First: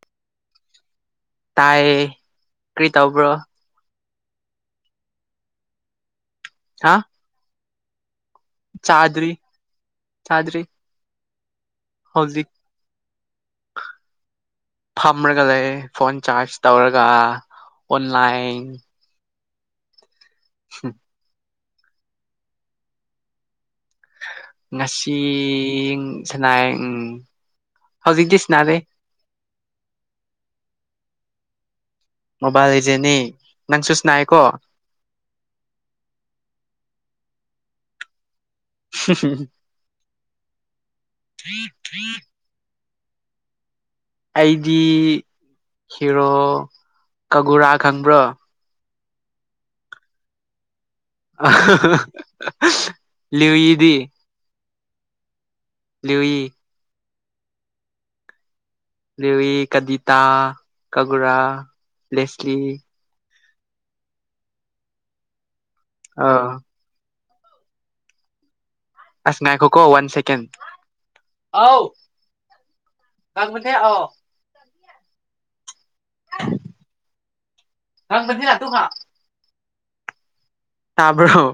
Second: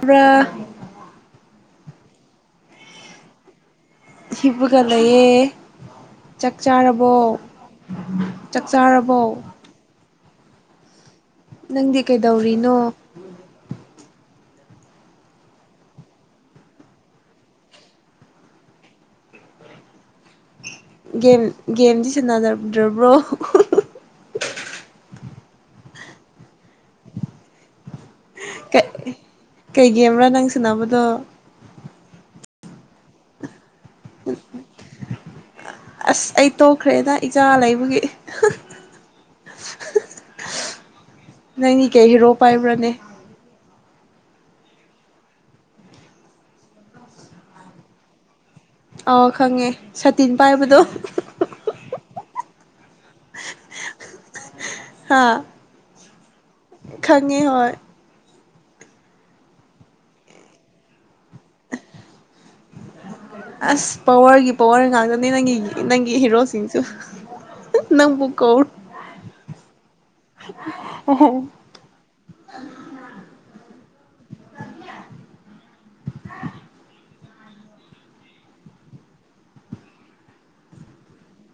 ꯄꯨ꯭ꯔꯥ꯫ ꯇꯥꯏꯌꯦ ꯀ꯭ꯔꯤ ꯇꯕ꯭ꯔꯣ꯫ ꯍꯤꯕ ꯂꯩꯌꯦ ꯫ ꯆꯥꯛ ꯍꯥ ꯆꯥꯔꯕꯣ ꯎ꯫ ꯆꯥꯛꯆꯥꯥꯔꯕꯣ꯫ ꯆꯗ꯭ꯔꯤ꯫ ꯅꯪꯗꯤ ꯀꯩꯗꯧꯔꯤꯅꯣ꯫ ꯐꯝꯔꯒ ꯂꯩ ꯐꯣꯟ ꯆꯥꯔꯖ ꯇꯧꯔꯒ ꯑꯣꯟꯂꯥꯏꯟ꯫ ꯒꯦꯝ ꯒꯦꯝꯗꯤ ꯁꯦꯟꯅꯔꯗ꯭ꯔꯕ꯭ꯔꯣ꯫ ꯉꯁꯤ ꯁꯅꯥꯏ ꯎꯝ꯫ ꯍꯧꯖꯤꯛꯗꯤ ꯁꯟꯅꯗꯦ꯫ ꯀꯩ ꯒꯦꯝꯔꯥ ꯅꯪꯅꯥ ꯁꯥꯟ ꯅꯕ꯫ ꯃꯣꯕꯥꯏꯜ ꯂꯤꯒꯦꯟꯗ ꯅꯤ꯫ ꯅꯪꯁꯨ ꯁꯅꯥꯏꯀꯣ꯫ ꯑꯁ ꯑꯩ ꯇꯣꯛꯈ꯭ꯔꯦꯗ ꯏꯆꯥ ꯂꯩꯕꯒꯤ꯫ ꯅꯪꯅꯤ ꯀꯩ ꯍꯤꯔꯣ ꯄꯥꯏꯕ꯭ꯔꯅꯦ꯫ ꯑꯩꯗꯤ ꯍꯤꯔꯣ ꯀꯒꯨꯔꯥ ꯈꯪꯕ꯭ꯔꯣ꯫ ꯑꯥ ꯈꯪꯉꯦ ꯁꯇꯤꯟ ꯄꯥꯏꯕꯗꯣ꯫ ꯂꯤꯋꯤ ꯗꯤ꯫ ꯍꯥꯥ꯫ ꯈꯪꯉꯦ ꯍꯣꯏ ꯫ ꯂꯤꯋꯤ ꯀꯗꯤꯇꯥ ꯀꯒꯨꯔꯥ ꯂꯦꯁꯂꯤ꯫ ꯑꯁ ꯄꯋꯥꯔꯒꯤ ꯄꯋꯥꯔ ꯉꯥꯛꯇꯅꯦ ꯅꯪꯒꯤ꯫ ꯅꯪꯒꯤ ꯑ ꯍꯤꯔꯣꯁꯤꯡꯁ‌ꯦ꯫ ꯅꯪꯕꯨ ꯀꯧ ꯑꯁꯥ ꯉꯥꯏꯈꯣꯀꯣ ꯋꯥꯟ ꯁꯦꯀꯦꯟ ꯑꯧ ꯑꯣ ꯑꯣ [unintelligible] ꯇꯥꯕ꯭ꯔꯣ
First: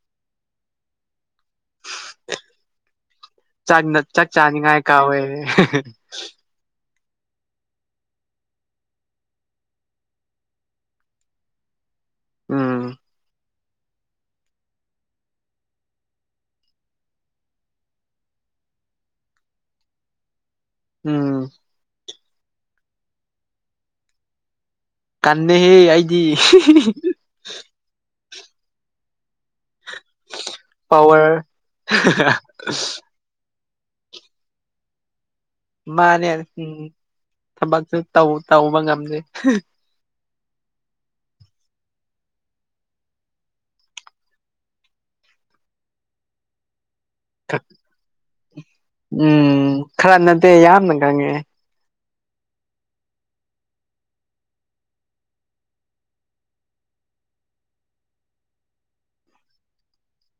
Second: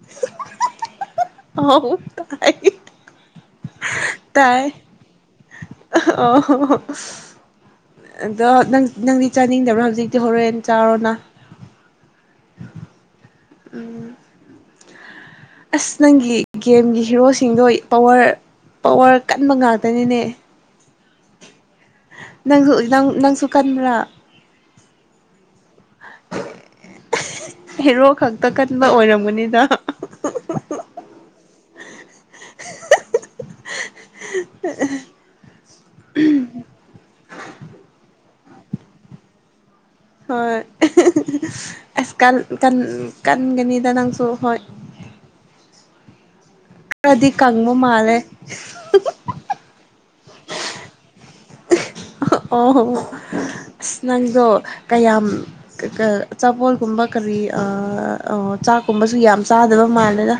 [unintelligible] ꯑꯣ ꯇꯥꯏ ꯆꯥꯛ ꯆꯥꯛ ꯇꯥꯏ ꯆꯥꯅꯤꯡꯉꯥꯏ ꯀꯥꯎꯋꯦ ꯑꯣ ꯑꯗꯣ ꯅꯪꯗꯤ ꯆꯥꯅꯤꯡꯗꯕ꯭ꯔꯥ ꯍꯧꯖꯤꯛꯇꯤ ꯍꯣꯔꯦꯟ ꯆꯥꯎꯥꯔꯣꯅ ꯎꯝ ꯎꯝ ꯑꯁ ꯅꯪꯒꯤ ꯒꯦꯝꯒꯤ ꯍꯤꯔꯣꯁꯤꯡꯗꯣ ꯄꯋꯥꯔ ꯄꯋꯥꯔ ꯀꯟꯕ ꯉꯥꯛꯇꯅꯤꯅꯦ ꯎꯝ ꯅꯪꯁꯨ ꯅꯪꯁꯨ ꯀꯟꯕ꯭ꯔꯥ ꯀꯟꯗꯦ ꯑꯩꯗꯤ ꯀꯛꯀꯟꯕ ꯑꯣꯏꯔꯝꯒꯅꯤ ꯄꯋꯥꯔ [unintelligible] ꯃꯥꯅꯦ ꯎꯝ ꯊꯕꯛꯁꯨ ꯇꯧ ꯇꯧꯕ ꯉꯝꯗꯦ [unintelligible] ꯍꯣꯏ ꯑꯁ ꯀꯟꯒꯅꯤꯗ ꯅꯪꯁꯨ ꯍꯣꯏ ꯈ꯭ꯔꯗꯤ ꯀꯪꯕ ꯃꯥꯂꯦ ꯎꯝ ꯈꯔ ꯅꯠꯇꯦ ꯌꯥꯝꯅ ꯈꯪꯉꯦ ꯑꯣ ꯑꯁ ꯅꯪꯗꯣ ꯀꯌꯥꯝ ꯆꯥꯄꯣꯠꯒꯨꯝꯕ ꯀꯔꯤ ꯆꯥꯛꯀꯨꯝꯕꯁꯨ ꯌꯥꯝ ꯆꯥꯗꯕ ꯃꯥꯜꯂꯦꯗ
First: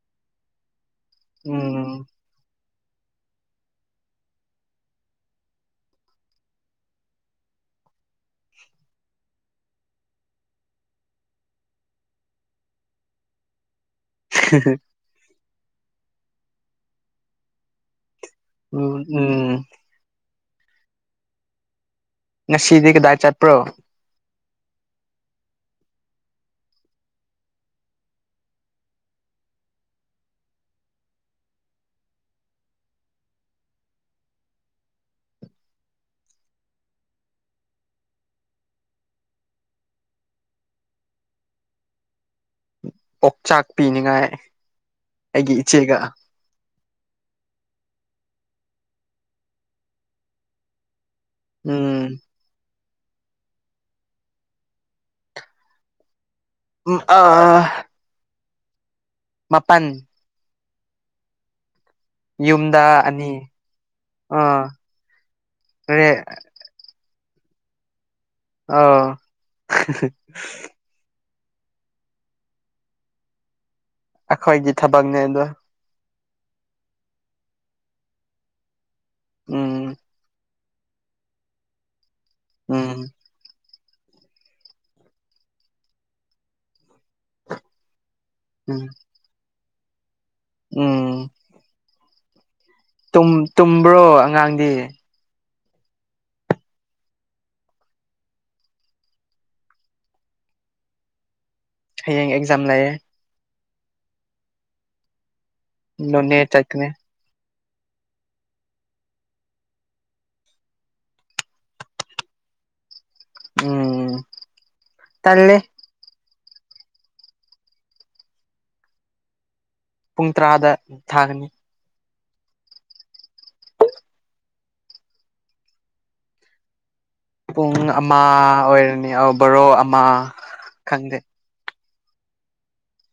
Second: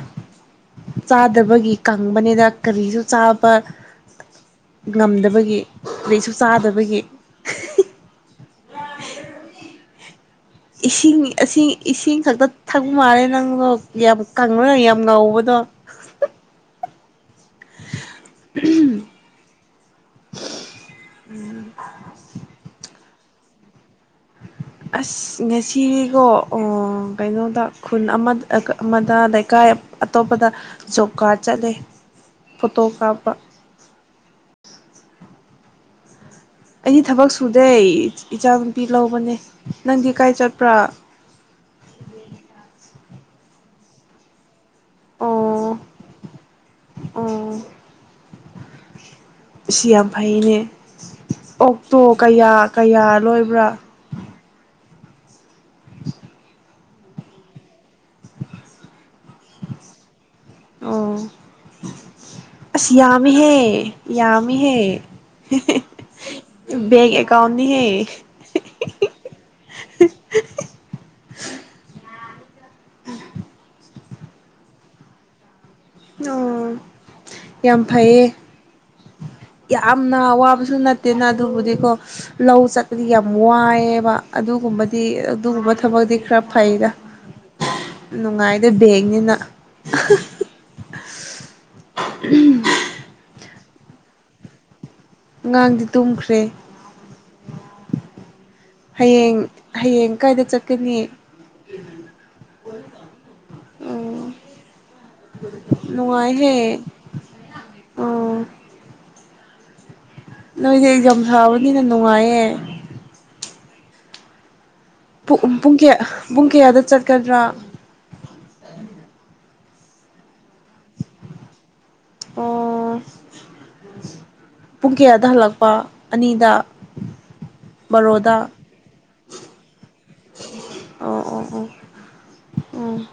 ꯆꯥꯗꯕꯒꯤ ꯎꯝ ꯀꯪꯕꯅꯤꯗ ꯀꯔꯤꯁꯨ ꯆꯥꯕ ꯉꯝꯗꯕꯒꯤ ꯀꯔꯤꯁꯨ ꯆꯥꯗꯕꯒꯤ ꯏꯁꯤꯡ ꯏꯁꯤꯡ ꯈꯛꯇ ꯊꯛꯄ ꯃꯥꯂꯦ ꯅꯪꯗꯣ ꯌꯥꯝ ꯀꯪꯉꯒ ꯌꯥꯝ ꯉꯧꯕꯗꯣ ꯎꯝ ꯎꯝ ꯎꯝ ꯉꯁꯤꯗꯤ ꯀꯗꯥꯏ ꯆꯠꯄ꯭ꯔꯣ ꯑꯁ ꯉꯁꯤꯗꯤꯀꯣ ꯀꯩꯅꯣꯗ ꯈꯨꯟ ꯑꯃ ꯑꯃꯗ ꯂꯩꯀꯥꯏ ꯑꯇꯣꯞꯄꯗ ꯖꯣꯕ ꯀꯥꯔꯗ ꯆꯠꯂꯦ ꯐꯣꯇꯣ ꯀꯥꯞꯄ ꯑꯩꯗꯤ ꯊꯕꯛ ꯁꯨꯗꯦ ꯏꯆꯥꯅꯨꯄꯤ ꯂꯧꯕꯅꯦ ꯅꯪꯗꯤ ꯀꯥꯏ ꯆꯠꯄ꯭ꯔꯥ ꯑꯣꯛꯆꯥꯛ ꯄꯤꯅꯤꯡꯉꯥꯏ ꯑꯩꯒꯤ ꯑꯣ ꯏꯆꯦꯒ ꯑꯣ ꯁꯤꯌꯥꯝꯐꯩꯅꯦ ꯑꯣꯛꯇꯣ ꯎꯝ ꯀꯌꯥ ꯀꯌꯥ ꯂꯣꯏꯕ꯭ꯔꯥ ꯎꯝ ꯑꯥ ꯃꯄꯥꯜ ꯑꯣ ꯌꯨꯝꯗ ꯑꯁ ꯑꯅꯤ ꯌꯥꯝꯃꯤꯍꯦ ꯑꯥ ꯌꯥꯃꯤꯍꯦ ꯔꯦ [unintelligible] ꯀꯥꯎꯅꯤ ꯍꯦ ꯑ [unintelligible] ꯎꯝ ꯑꯈꯣꯏꯒꯤ ꯊꯕꯛꯅꯦꯗꯣ ꯑꯣ ꯌꯥꯝ ꯐꯩꯌꯦ ꯎꯝ ꯌꯥꯝꯅ ꯑꯋꯥꯕ ꯁꯨ ꯅꯠꯇꯦꯅ ꯑꯗꯨꯕꯨꯗꯤꯀꯣ ꯂꯧ ꯎꯝ ꯆꯠꯄꯗꯤ ꯌꯥꯝ ꯋꯥꯏꯑꯦ ꯑꯗꯨꯒꯨꯝꯕꯗꯤ ꯑꯗꯨꯒꯨꯝꯕ ꯊꯕꯛꯇꯤ ꯈꯔ ꯐꯩꯗ ꯅꯨꯡꯉꯥꯏꯗ ꯎꯝ ꯕꯦꯡꯅꯤꯅ [unintelligible] ꯎꯝ ꯎꯝ ꯇꯨꯝꯕ꯭ꯔꯣ ꯑꯉꯥꯡꯗꯤ ꯑꯉꯥꯡꯗꯤ ꯇꯨꯝꯈ꯭ꯔꯦ ꯍꯌꯦꯡ ꯍꯌꯦꯡ ꯀꯥꯏꯗ ꯆꯠꯀꯅꯤ ꯍꯌꯦꯡ ꯑꯦꯛꯖꯥꯝ ꯂꯩꯌꯦ [unintelligible] ꯅꯣꯅꯦ ꯅꯨꯡꯉꯥꯏꯍꯦ ꯆꯠꯀꯅꯤ ꯑꯣ ꯅꯣꯏꯁꯦ ꯑꯦꯖꯝ ꯊꯥꯕꯅꯤꯅ ꯅꯨꯡꯉꯥꯏꯌꯦ ꯎꯝ ꯄꯨ ꯇꯜꯂꯦ ꯄꯨꯨꯡ ꯀꯌꯥ ꯄꯨꯡ ꯀꯌꯥꯗ ꯆꯠꯀꯗ꯭ꯔꯥ ꯄꯨꯡ ꯇꯔꯥꯗ ꯊꯥꯒꯅꯤ ꯑꯣ ꯄꯨꯡ ꯀꯌꯥꯗ ꯍꯜꯂꯛꯄ ꯑꯅꯤꯗ ꯄꯨꯡ ꯑꯃ ꯕꯥꯔꯣꯗ ꯑꯣꯏꯔꯅꯤ ꯑ ꯕꯣꯔꯣ ꯑꯃ ꯑꯣ ꯈꯪꯗꯦ ꯑꯣ ꯑꯣ ꯎꯝ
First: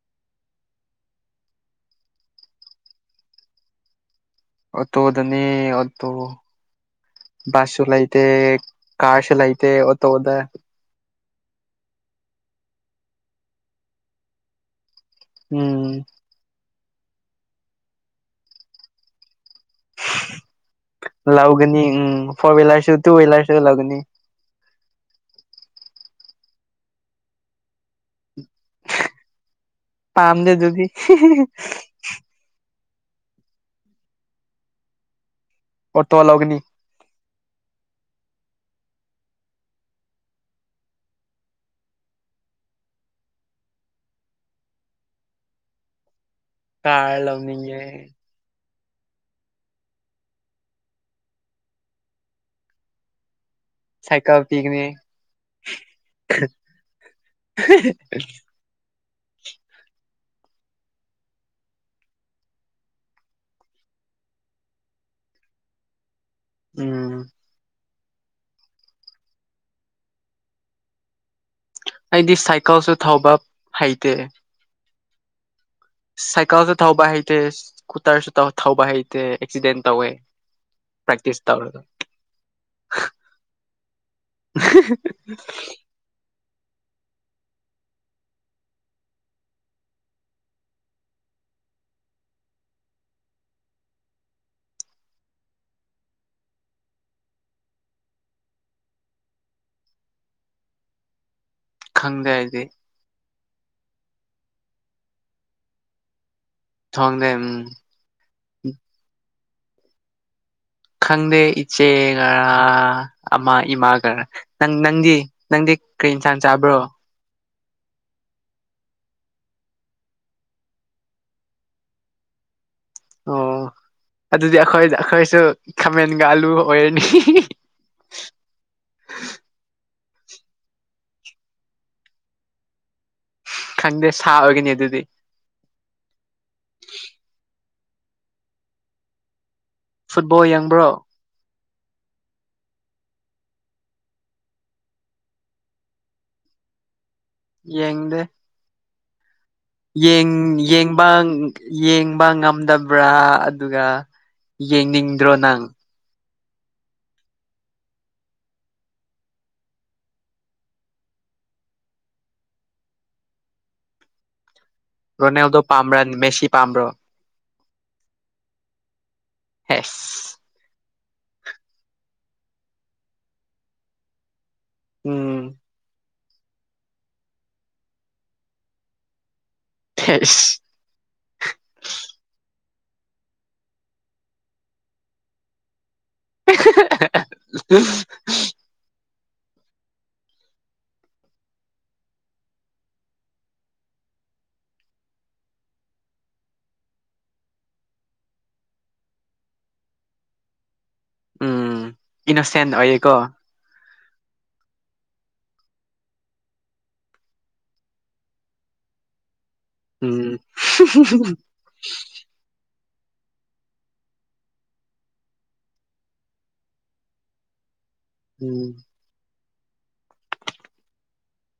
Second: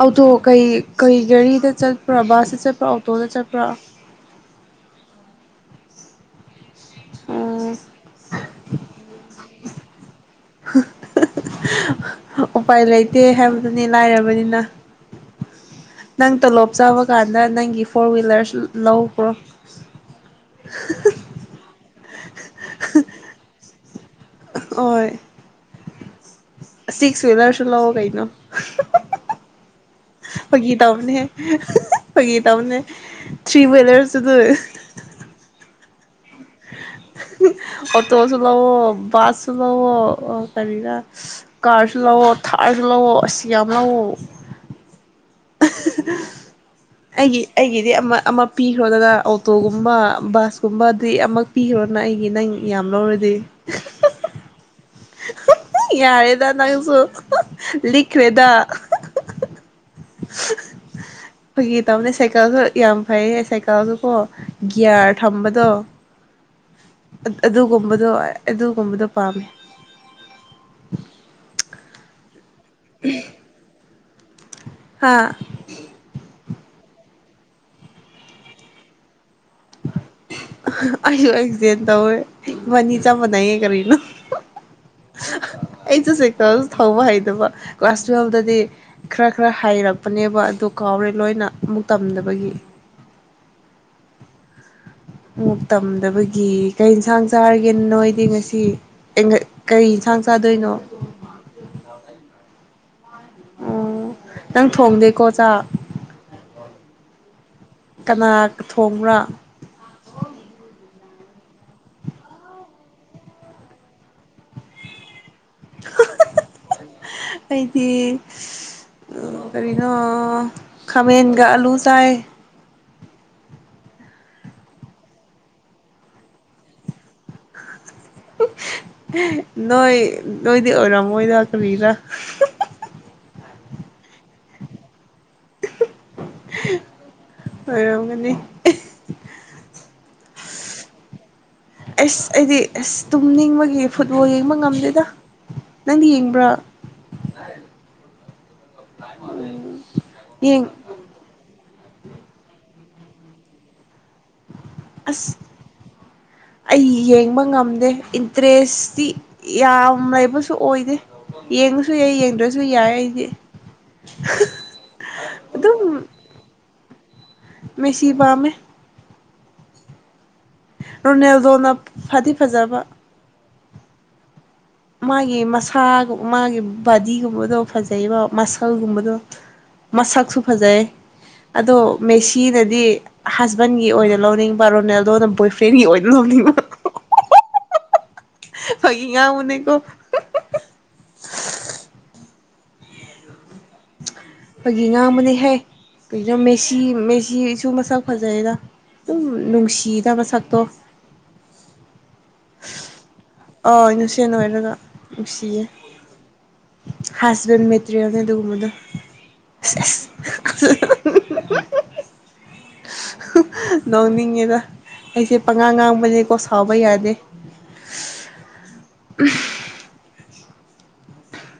ꯑꯣꯇꯣ ꯀꯩ ꯀꯩ ꯒꯥꯔꯤꯗ ꯆꯠꯄ꯭ꯔꯥ ꯕꯁꯇ ꯆꯠꯄ꯭ꯔꯥ ꯑꯣꯇꯣꯗ ꯆꯠꯄ꯭ꯔꯥ ꯑꯣꯇꯣ ꯗꯅꯦ ꯑꯣꯇꯣ ꯕꯁ ꯁꯨ ꯑꯣ ꯂꯩꯇꯦ ꯀꯥꯔꯁꯨ ꯂꯩꯇꯦ ꯇꯣꯗ ꯎꯄꯥꯏ ꯂꯩꯇꯦ ꯍꯥꯏꯕꯗꯨꯅꯤ ꯂꯥꯏꯔꯕꯅꯤꯅ ꯎꯝ ꯅꯪ ꯇꯣꯂꯣꯞ ꯆꯥꯕ ꯀꯥꯟꯗ ꯅꯪꯒꯤ ꯐꯣꯔ ꯋꯤꯂꯔꯁ ꯂꯧꯈ꯭ꯔꯣ ꯂꯎꯒꯅꯤ ꯎꯝ ꯐꯣꯋꯤꯂꯔꯁꯨꯅꯤ ꯇꯨ ꯋꯤꯂꯔꯁꯨ ꯂꯧꯒꯅꯤ ꯑꯣꯏ ꯑꯁꯤꯛꯁ ꯋꯤꯂꯔꯁꯨ ꯂꯧꯑꯣ ꯀꯩꯅꯣ ꯄꯥꯝꯗꯦ ꯑꯗꯨꯗꯤ ꯐꯒꯤꯇꯧꯕꯅꯦ ꯐꯒꯤꯇꯧꯕꯅꯦ ꯊ꯭ꯔꯤꯋꯤꯂꯔꯁꯨ ꯑꯗꯨ ꯑꯣꯇꯣ ꯂꯧꯒꯅꯤ ꯑꯣꯇꯣꯁꯨ ꯂꯧꯑꯣ ꯕꯁꯁꯨ ꯂꯧꯑꯣ ꯀꯔꯤꯔꯥ ꯀꯥꯔꯁꯨ ꯂꯧꯑꯣ ꯊꯥꯔꯁꯨ ꯂꯧꯑꯣ ꯑꯁ ꯌꯝ ꯂꯧꯑꯣ ꯀꯥꯔ [unintelligible] ꯑꯩꯒꯤ ꯂꯧꯅꯤꯡꯉꯦ ꯑꯩꯒꯤꯗꯤ ꯑꯃ ꯑꯃ ꯄꯤꯈ꯭ꯔꯣꯗꯅ ꯑꯣꯇꯣꯒꯨꯝꯕ ꯕꯁꯀꯨꯝꯕꯗꯤ ꯑꯃ ꯄꯤꯈ꯭ꯔꯣꯅ ꯑꯩꯒꯤ ꯅꯪ ꯌꯥꯝ ꯂꯧꯔꯗꯤ ꯁꯥꯏꯀꯜ ꯄꯤꯒꯅꯤ ꯌꯥꯔꯦꯗ ꯅꯪꯁꯨ ꯂꯤꯛꯈ꯭ꯔꯦꯗ ꯐꯒꯤ ꯇꯧꯕꯅꯦ ꯁꯥꯏꯀꯜꯁꯨ ꯌꯥꯝ ꯐꯩꯌꯦ ꯁꯥꯏꯀꯜꯁꯨꯀꯣ ꯒꯤꯌꯥꯔ ꯊꯝꯕꯗꯣ ꯎꯝ ꯑꯗꯨꯒꯨꯝꯕ ꯗꯣ ꯑꯗꯨꯒꯨꯝꯕꯗꯣ ꯄꯥꯝꯃꯦ ꯗꯤ ꯁꯥꯏ ꯀꯜꯁꯨ ꯊꯧꯕ ꯍꯩ ꯇꯦ ꯍꯥꯥ ꯁꯥꯏꯀꯜꯁꯨ ꯊꯧꯕ ꯍꯩꯇꯦ ꯁ꯭ꯀꯨꯇꯔꯁꯨ ꯊꯧ ꯊꯧꯕ ꯍꯩꯇꯦ ꯑꯦꯛꯁꯤꯗꯦꯟ ꯇꯧꯋꯦ ꯑꯩꯁꯨꯁꯨ ꯄ꯭ꯔꯦꯛꯇꯤꯁ ꯑꯦꯁꯤꯗꯦꯟ ꯇꯧꯔꯒ ꯇꯧꯋꯦ ꯃꯕꯅꯤ ꯆꯞ ꯃꯅꯩꯌꯦ ꯀꯔꯤꯅꯣ ꯑꯩꯁꯨ ꯇ ꯊꯧꯕ ꯍꯩꯗꯕ ꯀ꯭ꯂꯥꯁ ꯇꯨꯋꯦꯜꯕꯇꯗꯤ ꯈꯔ ꯈꯔ ꯍꯩꯔꯛꯄꯅꯦꯕ ꯑꯗꯨ ꯀꯥꯎꯔꯦ ꯂꯣꯏꯅ ꯑꯃꯨꯛ ꯇꯝꯗꯕꯒꯤ ꯑꯃꯨꯛ ꯇꯝꯗꯕꯒꯤ ꯀꯩ ꯌꯦꯟꯁꯥꯡ ꯆꯥꯔꯒꯦꯅ ꯅꯣꯏꯗꯤ ꯉꯁꯤ ꯀꯩ ꯌꯦꯟꯁꯥꯡ ꯆꯗꯣꯏꯅꯣ ꯈꯪꯗꯦ ꯍꯥꯏꯗꯤ ꯑꯣ ꯅꯪ ꯊꯣꯡꯗꯦꯀꯣ ꯆꯥꯛ ꯊꯣꯡꯗꯦ ꯎꯝ ꯀꯅꯥ ꯊꯣꯡꯕ꯭ꯔꯥ ꯍ ꯈꯪꯗꯦ ꯏꯆꯦꯒꯔ ꯑꯃꯥ ꯏꯃꯥꯒꯔ ꯅꯪ ꯅꯪꯗꯤ ꯅꯪꯗꯤ ꯀꯔꯤ ꯏꯟꯁꯥꯡ ꯆꯥꯕ꯭ꯔꯣ ꯑꯩꯗꯤ ꯀꯔꯤꯅꯣ ꯈꯥꯃꯦꯟꯒ ꯑꯥꯂꯨ ꯆꯥꯏ ꯑꯣ ꯑꯗꯨꯗꯤ ꯑꯩꯈꯣꯏ ꯑꯩꯈꯣꯏꯁꯨ ꯈꯥꯃꯦꯟ ꯂꯨ ꯑꯣꯏꯔꯅꯤ ꯅꯣꯏ ꯅꯣꯏꯗꯤ ꯑꯣꯏꯔꯝꯃꯣꯏꯗ ꯀꯅꯤꯔꯥ ꯈꯪꯗꯦ ꯁꯥꯕꯒꯅꯤ ꯑꯗꯨꯗꯤ [unintelligible] ꯑꯣꯏꯔꯝꯒꯅꯤ ꯕꯣ ꯌꯦꯡꯕ꯭ꯔꯣ ꯑꯁ ꯑꯩꯗꯤ ꯑꯁ ꯇꯨꯝꯅꯤꯡꯕꯒꯤ ꯐꯨꯠꯕꯣꯜ ꯌꯦꯡꯕ ꯉꯝꯗꯦꯗ ꯅꯪꯗꯤ ꯌꯦꯡꯕ꯭ꯔꯥ ꯌꯦꯡꯗꯦ ꯌꯦꯡ ꯌꯦꯡꯕ ꯌꯦꯡꯕ ꯉꯝꯗꯕ꯭ꯔꯥ ꯑꯗꯨꯒ ꯌꯦꯡꯅꯤꯡꯗ꯭ꯔꯣ ꯑꯁ ꯅꯪ ꯑꯩ ꯌꯦꯡꯕ ꯉꯝꯗꯦ ꯏꯟꯇꯔꯦꯁꯇꯤ ꯌꯥꯝ ꯂꯩꯕꯁꯨ ꯑꯣꯏꯗꯦ ꯌꯦꯡꯉꯁꯨ ꯌꯥꯏ ꯌꯦꯡꯗ꯭ꯔꯁꯨ ꯌꯥꯏ ꯑꯩꯗꯤ ꯔꯣꯅꯦꯜꯗꯣ ꯄꯥꯝꯕ꯭ꯔꯥ ꯑꯗꯨꯝ ꯃꯦꯁꯤ ꯄꯥꯝꯕ꯭ꯔꯣ ꯃꯦꯁꯤ ꯄꯥꯃꯦ ꯍꯦꯁ ꯔꯣꯅꯦꯜꯗꯣꯅ ꯐꯗꯤ ꯐꯖꯕ ꯃꯥꯒꯤ ꯎꯝ ꯃꯁꯥꯒꯨꯝ ꯃꯥꯒꯤ ꯕꯥꯗꯤꯒꯨꯝꯕꯗꯣ ꯐꯖꯩꯕ ꯃꯁꯜꯒꯨꯝꯕꯗꯣ ꯃꯁꯛꯁꯨ ꯍꯦꯁ ꯐꯖꯩ ꯑꯗꯣ ꯃꯦꯁꯤꯅ ꯗꯤ ꯍꯁꯕꯦꯟꯒꯤ ꯑꯣꯏꯅ ꯂꯧꯅꯤꯡꯕ ꯔꯣꯅꯦꯜꯗꯣꯅ ꯕꯣꯏ ꯐ꯭ꯔꯦꯟꯒꯤ ꯑꯣꯏꯅ ꯂꯧꯅꯤꯡꯕ ꯉꯥꯎꯃꯅꯦꯀꯣ ꯑꯩꯈꯣꯏꯒꯤ ꯉꯥꯡꯕꯅ ꯍꯩ ꯀꯩꯒꯤꯅꯣ ꯃꯦꯁꯤ ꯃꯦꯁꯤꯁꯨ ꯃꯁꯛ ꯐꯖꯩꯗ ꯗꯨꯝ ꯅꯨꯡꯁꯤꯗ ꯃꯁꯛꯇꯣ ꯎꯝ ꯏꯅꯣꯁꯦꯟ ꯑꯣꯏꯌꯦꯀꯣ ꯍꯣꯏ ꯏꯅꯣꯁꯦꯟ ꯑꯣꯏꯔꯒ ꯅꯨꯡꯁꯤꯌꯦ ꯍꯁꯕꯦꯟ ꯃꯦꯇꯔꯤꯌꯦꯜꯅꯤ ꯑꯗꯨꯒꯨꯝꯕꯗꯣ ꯑꯁ ꯎꯝ ꯑꯁ ꯅꯣꯛꯅꯤꯡꯉꯦꯗ ꯑꯩꯁꯦ ꯄꯉꯥꯡ ꯉꯥꯡꯕꯅꯦꯀꯣ ꯁꯥꯎꯕ ꯌꯥꯗꯦ ꯎꯝ [inaudible]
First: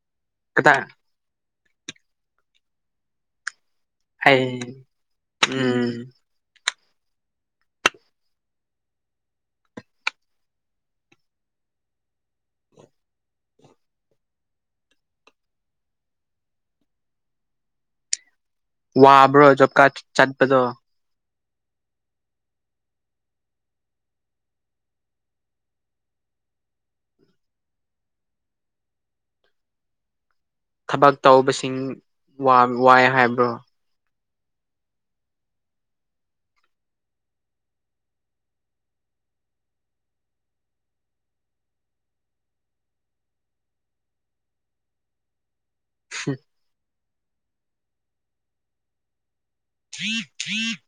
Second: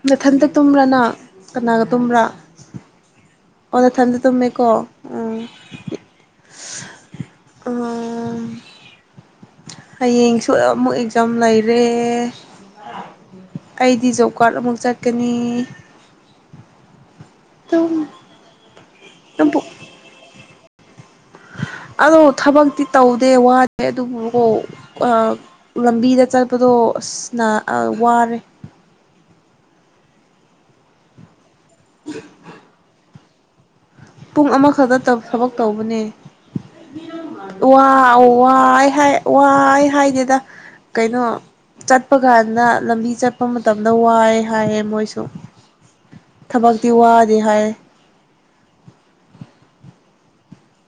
ꯅꯊꯟꯇ ꯀꯗꯥꯏ ꯇꯨꯝꯕꯔꯅꯪ ꯀꯅꯥꯒ ꯇꯨꯝꯕ꯭ꯔꯥ ꯑꯣꯅꯊꯟꯗ ꯇꯨꯝꯃꯦꯀꯣ ꯑꯩ ꯎꯝ ꯎꯝ ꯑꯣ ꯍꯌꯦꯡꯁꯨ ꯑꯃꯨꯛ ꯑꯦꯛꯖꯥꯝ ꯂꯩꯔꯦ ꯑꯩꯗꯤ ꯖꯣꯕ ꯀꯥꯔꯠ ꯑꯃꯨꯛ ꯆꯠꯀꯅꯤ ꯇꯨꯝ ꯋꯥꯕ꯭ꯔꯣ ꯖꯣꯞꯀꯥꯠ ꯆꯠ ꯑꯗꯣ ꯑꯗꯣ ꯊꯕꯛꯇꯤ ꯇꯧꯗꯦ ꯋꯥꯗꯦ ꯑꯗꯨꯕꯨꯀꯣ ꯑ ꯂꯝꯕꯤꯗ ꯆꯠꯄꯗꯣ ꯑꯁꯅ ꯑ ꯋꯥꯔꯦ ꯊꯕꯛ ꯇꯧꯕꯁ ꯏꯪ ꯋꯥ ꯋꯥꯏ ꯍꯥꯏꯕ ꯀ ꯄꯨꯡ ꯑꯃꯈꯛꯇ ꯊꯕꯛ ꯇꯧꯕꯅꯦ ꯋꯥ ꯋꯥꯏ ꯍꯥꯏ ꯋꯥꯏ ꯍꯥꯏꯗꯦꯗ ꯀꯩꯅꯣ ꯆꯠꯄ ꯀꯥꯟꯗ ꯂꯝꯕꯤ ꯆꯠꯄ ꯃꯇꯝꯗ ꯋꯥꯏ ꯍꯥꯏꯌꯦ ꯃꯣꯏꯁꯨ ꯊꯕꯛ ꯇꯤ ꯋꯥꯗꯦ ꯍꯥꯏꯌꯦ [unintelligible]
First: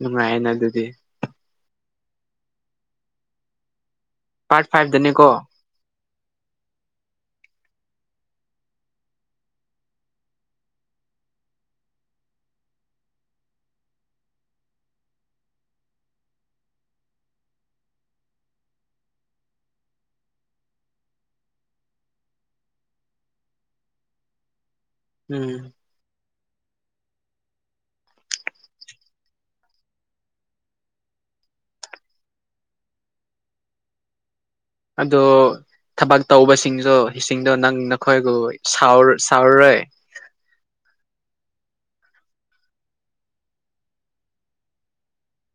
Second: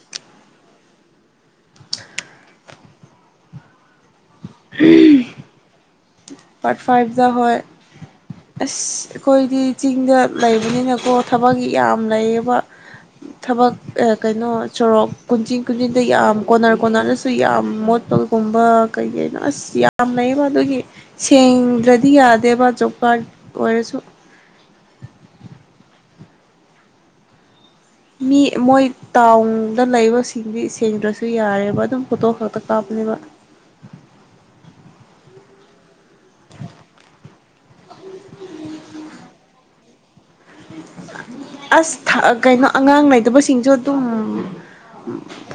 ꯅꯨꯡꯉꯥꯏꯌꯦꯅ ꯑꯗꯨꯗꯤ ꯄꯥꯔꯠ ꯇꯥꯏꯞꯗꯅꯦꯀꯣ ꯄꯥꯔꯠ ꯐꯥꯏꯚꯇ ꯍꯣꯏ ꯑꯁ ꯑꯩꯈꯣꯏꯗꯤ ꯆꯤꯡꯗ ꯂꯩꯕꯅꯤꯅꯀꯣ ꯊꯕꯛ ꯌꯥꯝ ꯂꯩꯌꯦꯕ ꯊꯕꯛ ꯑꯦ ꯀꯩꯅꯣ ꯁꯣꯔꯣꯛ ꯀꯨꯟꯆꯤꯟ ꯀꯨꯟꯆꯤꯗ ꯌꯥꯝ ꯀꯣꯅꯔ ꯀꯣꯟꯅꯔꯗꯁꯨ ꯌꯥꯝ ꯃꯣꯠꯄꯒꯨꯝꯕ ꯀꯩ ꯀꯩꯅꯣ ꯑꯁ ꯌꯥꯝ ꯂꯩꯌꯦꯕ ꯑꯗꯨꯒꯤ ꯁꯦꯡꯗ꯭ꯔꯗꯤ ꯌꯥꯗꯦꯕ ꯖꯣꯕ ꯀꯥꯔꯠ ꯑꯣꯏꯔꯁꯨ ꯎꯝ꯫ ꯃꯤ ꯃꯣꯏ ꯇꯥꯎꯟꯗ ꯂꯩꯕꯁꯤꯡꯗꯤ ꯁꯦꯡꯗ꯭ꯔꯁꯨ ꯌꯥꯔꯦꯕ ꯑꯗꯨꯝ ꯐꯣꯇꯣ ꯈꯛꯇ ꯀꯥꯞꯄꯅꯦꯕ꯫ ꯑꯗꯣ꯫ ꯊꯕꯛ ꯇꯧꯕꯁꯤꯡꯁꯨ꯫ ꯆꯤꯡꯗꯣ ꯅꯪ ꯅꯈꯣꯏꯒ ꯁꯥꯎꯔꯔꯣꯏ꯫ ꯑꯁ ꯀꯩꯅꯣ ꯑꯉꯥꯡ ꯂꯩꯇꯕꯁꯤꯡꯁꯨ ꯑꯗꯨꯝ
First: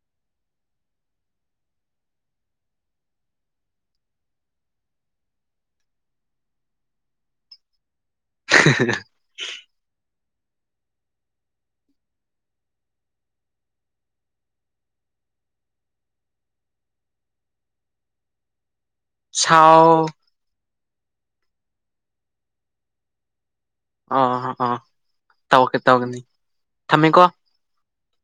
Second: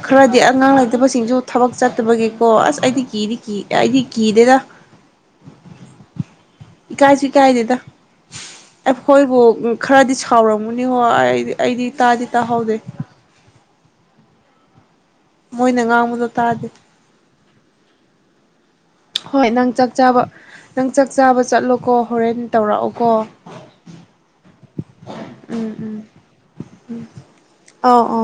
ꯈꯔꯗꯤ ꯑꯉꯥꯡ ꯂꯩꯇꯕꯁꯤꯡꯁꯨ ꯊꯕꯛ ꯆꯠꯇꯕꯒꯤꯀꯣ ꯑꯁ ꯑꯩꯗꯤ ꯀꯤꯗꯤ ꯀꯤ ꯑꯩꯗꯤ ꯀꯤꯗꯦꯗ꯫ ꯏ ꯀꯥꯏ ꯁꯨ ꯏꯀꯥꯏꯗꯦꯗ꯫ ꯑꯦ ꯑꯣꯈꯣꯏꯕꯨ ꯈꯔꯥꯗꯤ꯫ ꯁꯥꯎꯔꯝꯒꯅꯤ ꯀꯣ ꯑꯩꯗꯤ ꯑꯩꯗꯤ ꯇꯥꯗꯤ ꯇꯥꯍꯧꯗꯦ꯫ ꯃꯣꯏꯅ ꯉꯥꯡꯕꯗꯣ ꯇꯥꯗꯦ꯫ ꯍꯣꯏ ꯅꯪ ꯆꯥꯛ ꯁꯥꯎ ꯆꯥꯕ꫰꯫ ꯅꯪ ꯆꯥꯛ ꯆꯥꯕ ꯆꯠꯂꯣꯀꯣ ꯍꯣꯔꯦꯟ ꯇꯧꯔꯛꯑꯣꯀꯣ꯫ ꯑꯥꯥ ꯑꯥ ꯇꯧꯔꯀꯦ ꯇꯧꯒꯅꯤ ꯊꯝꯃꯦꯀꯣ꯫ ꯑꯥ ꯑꯥ꯫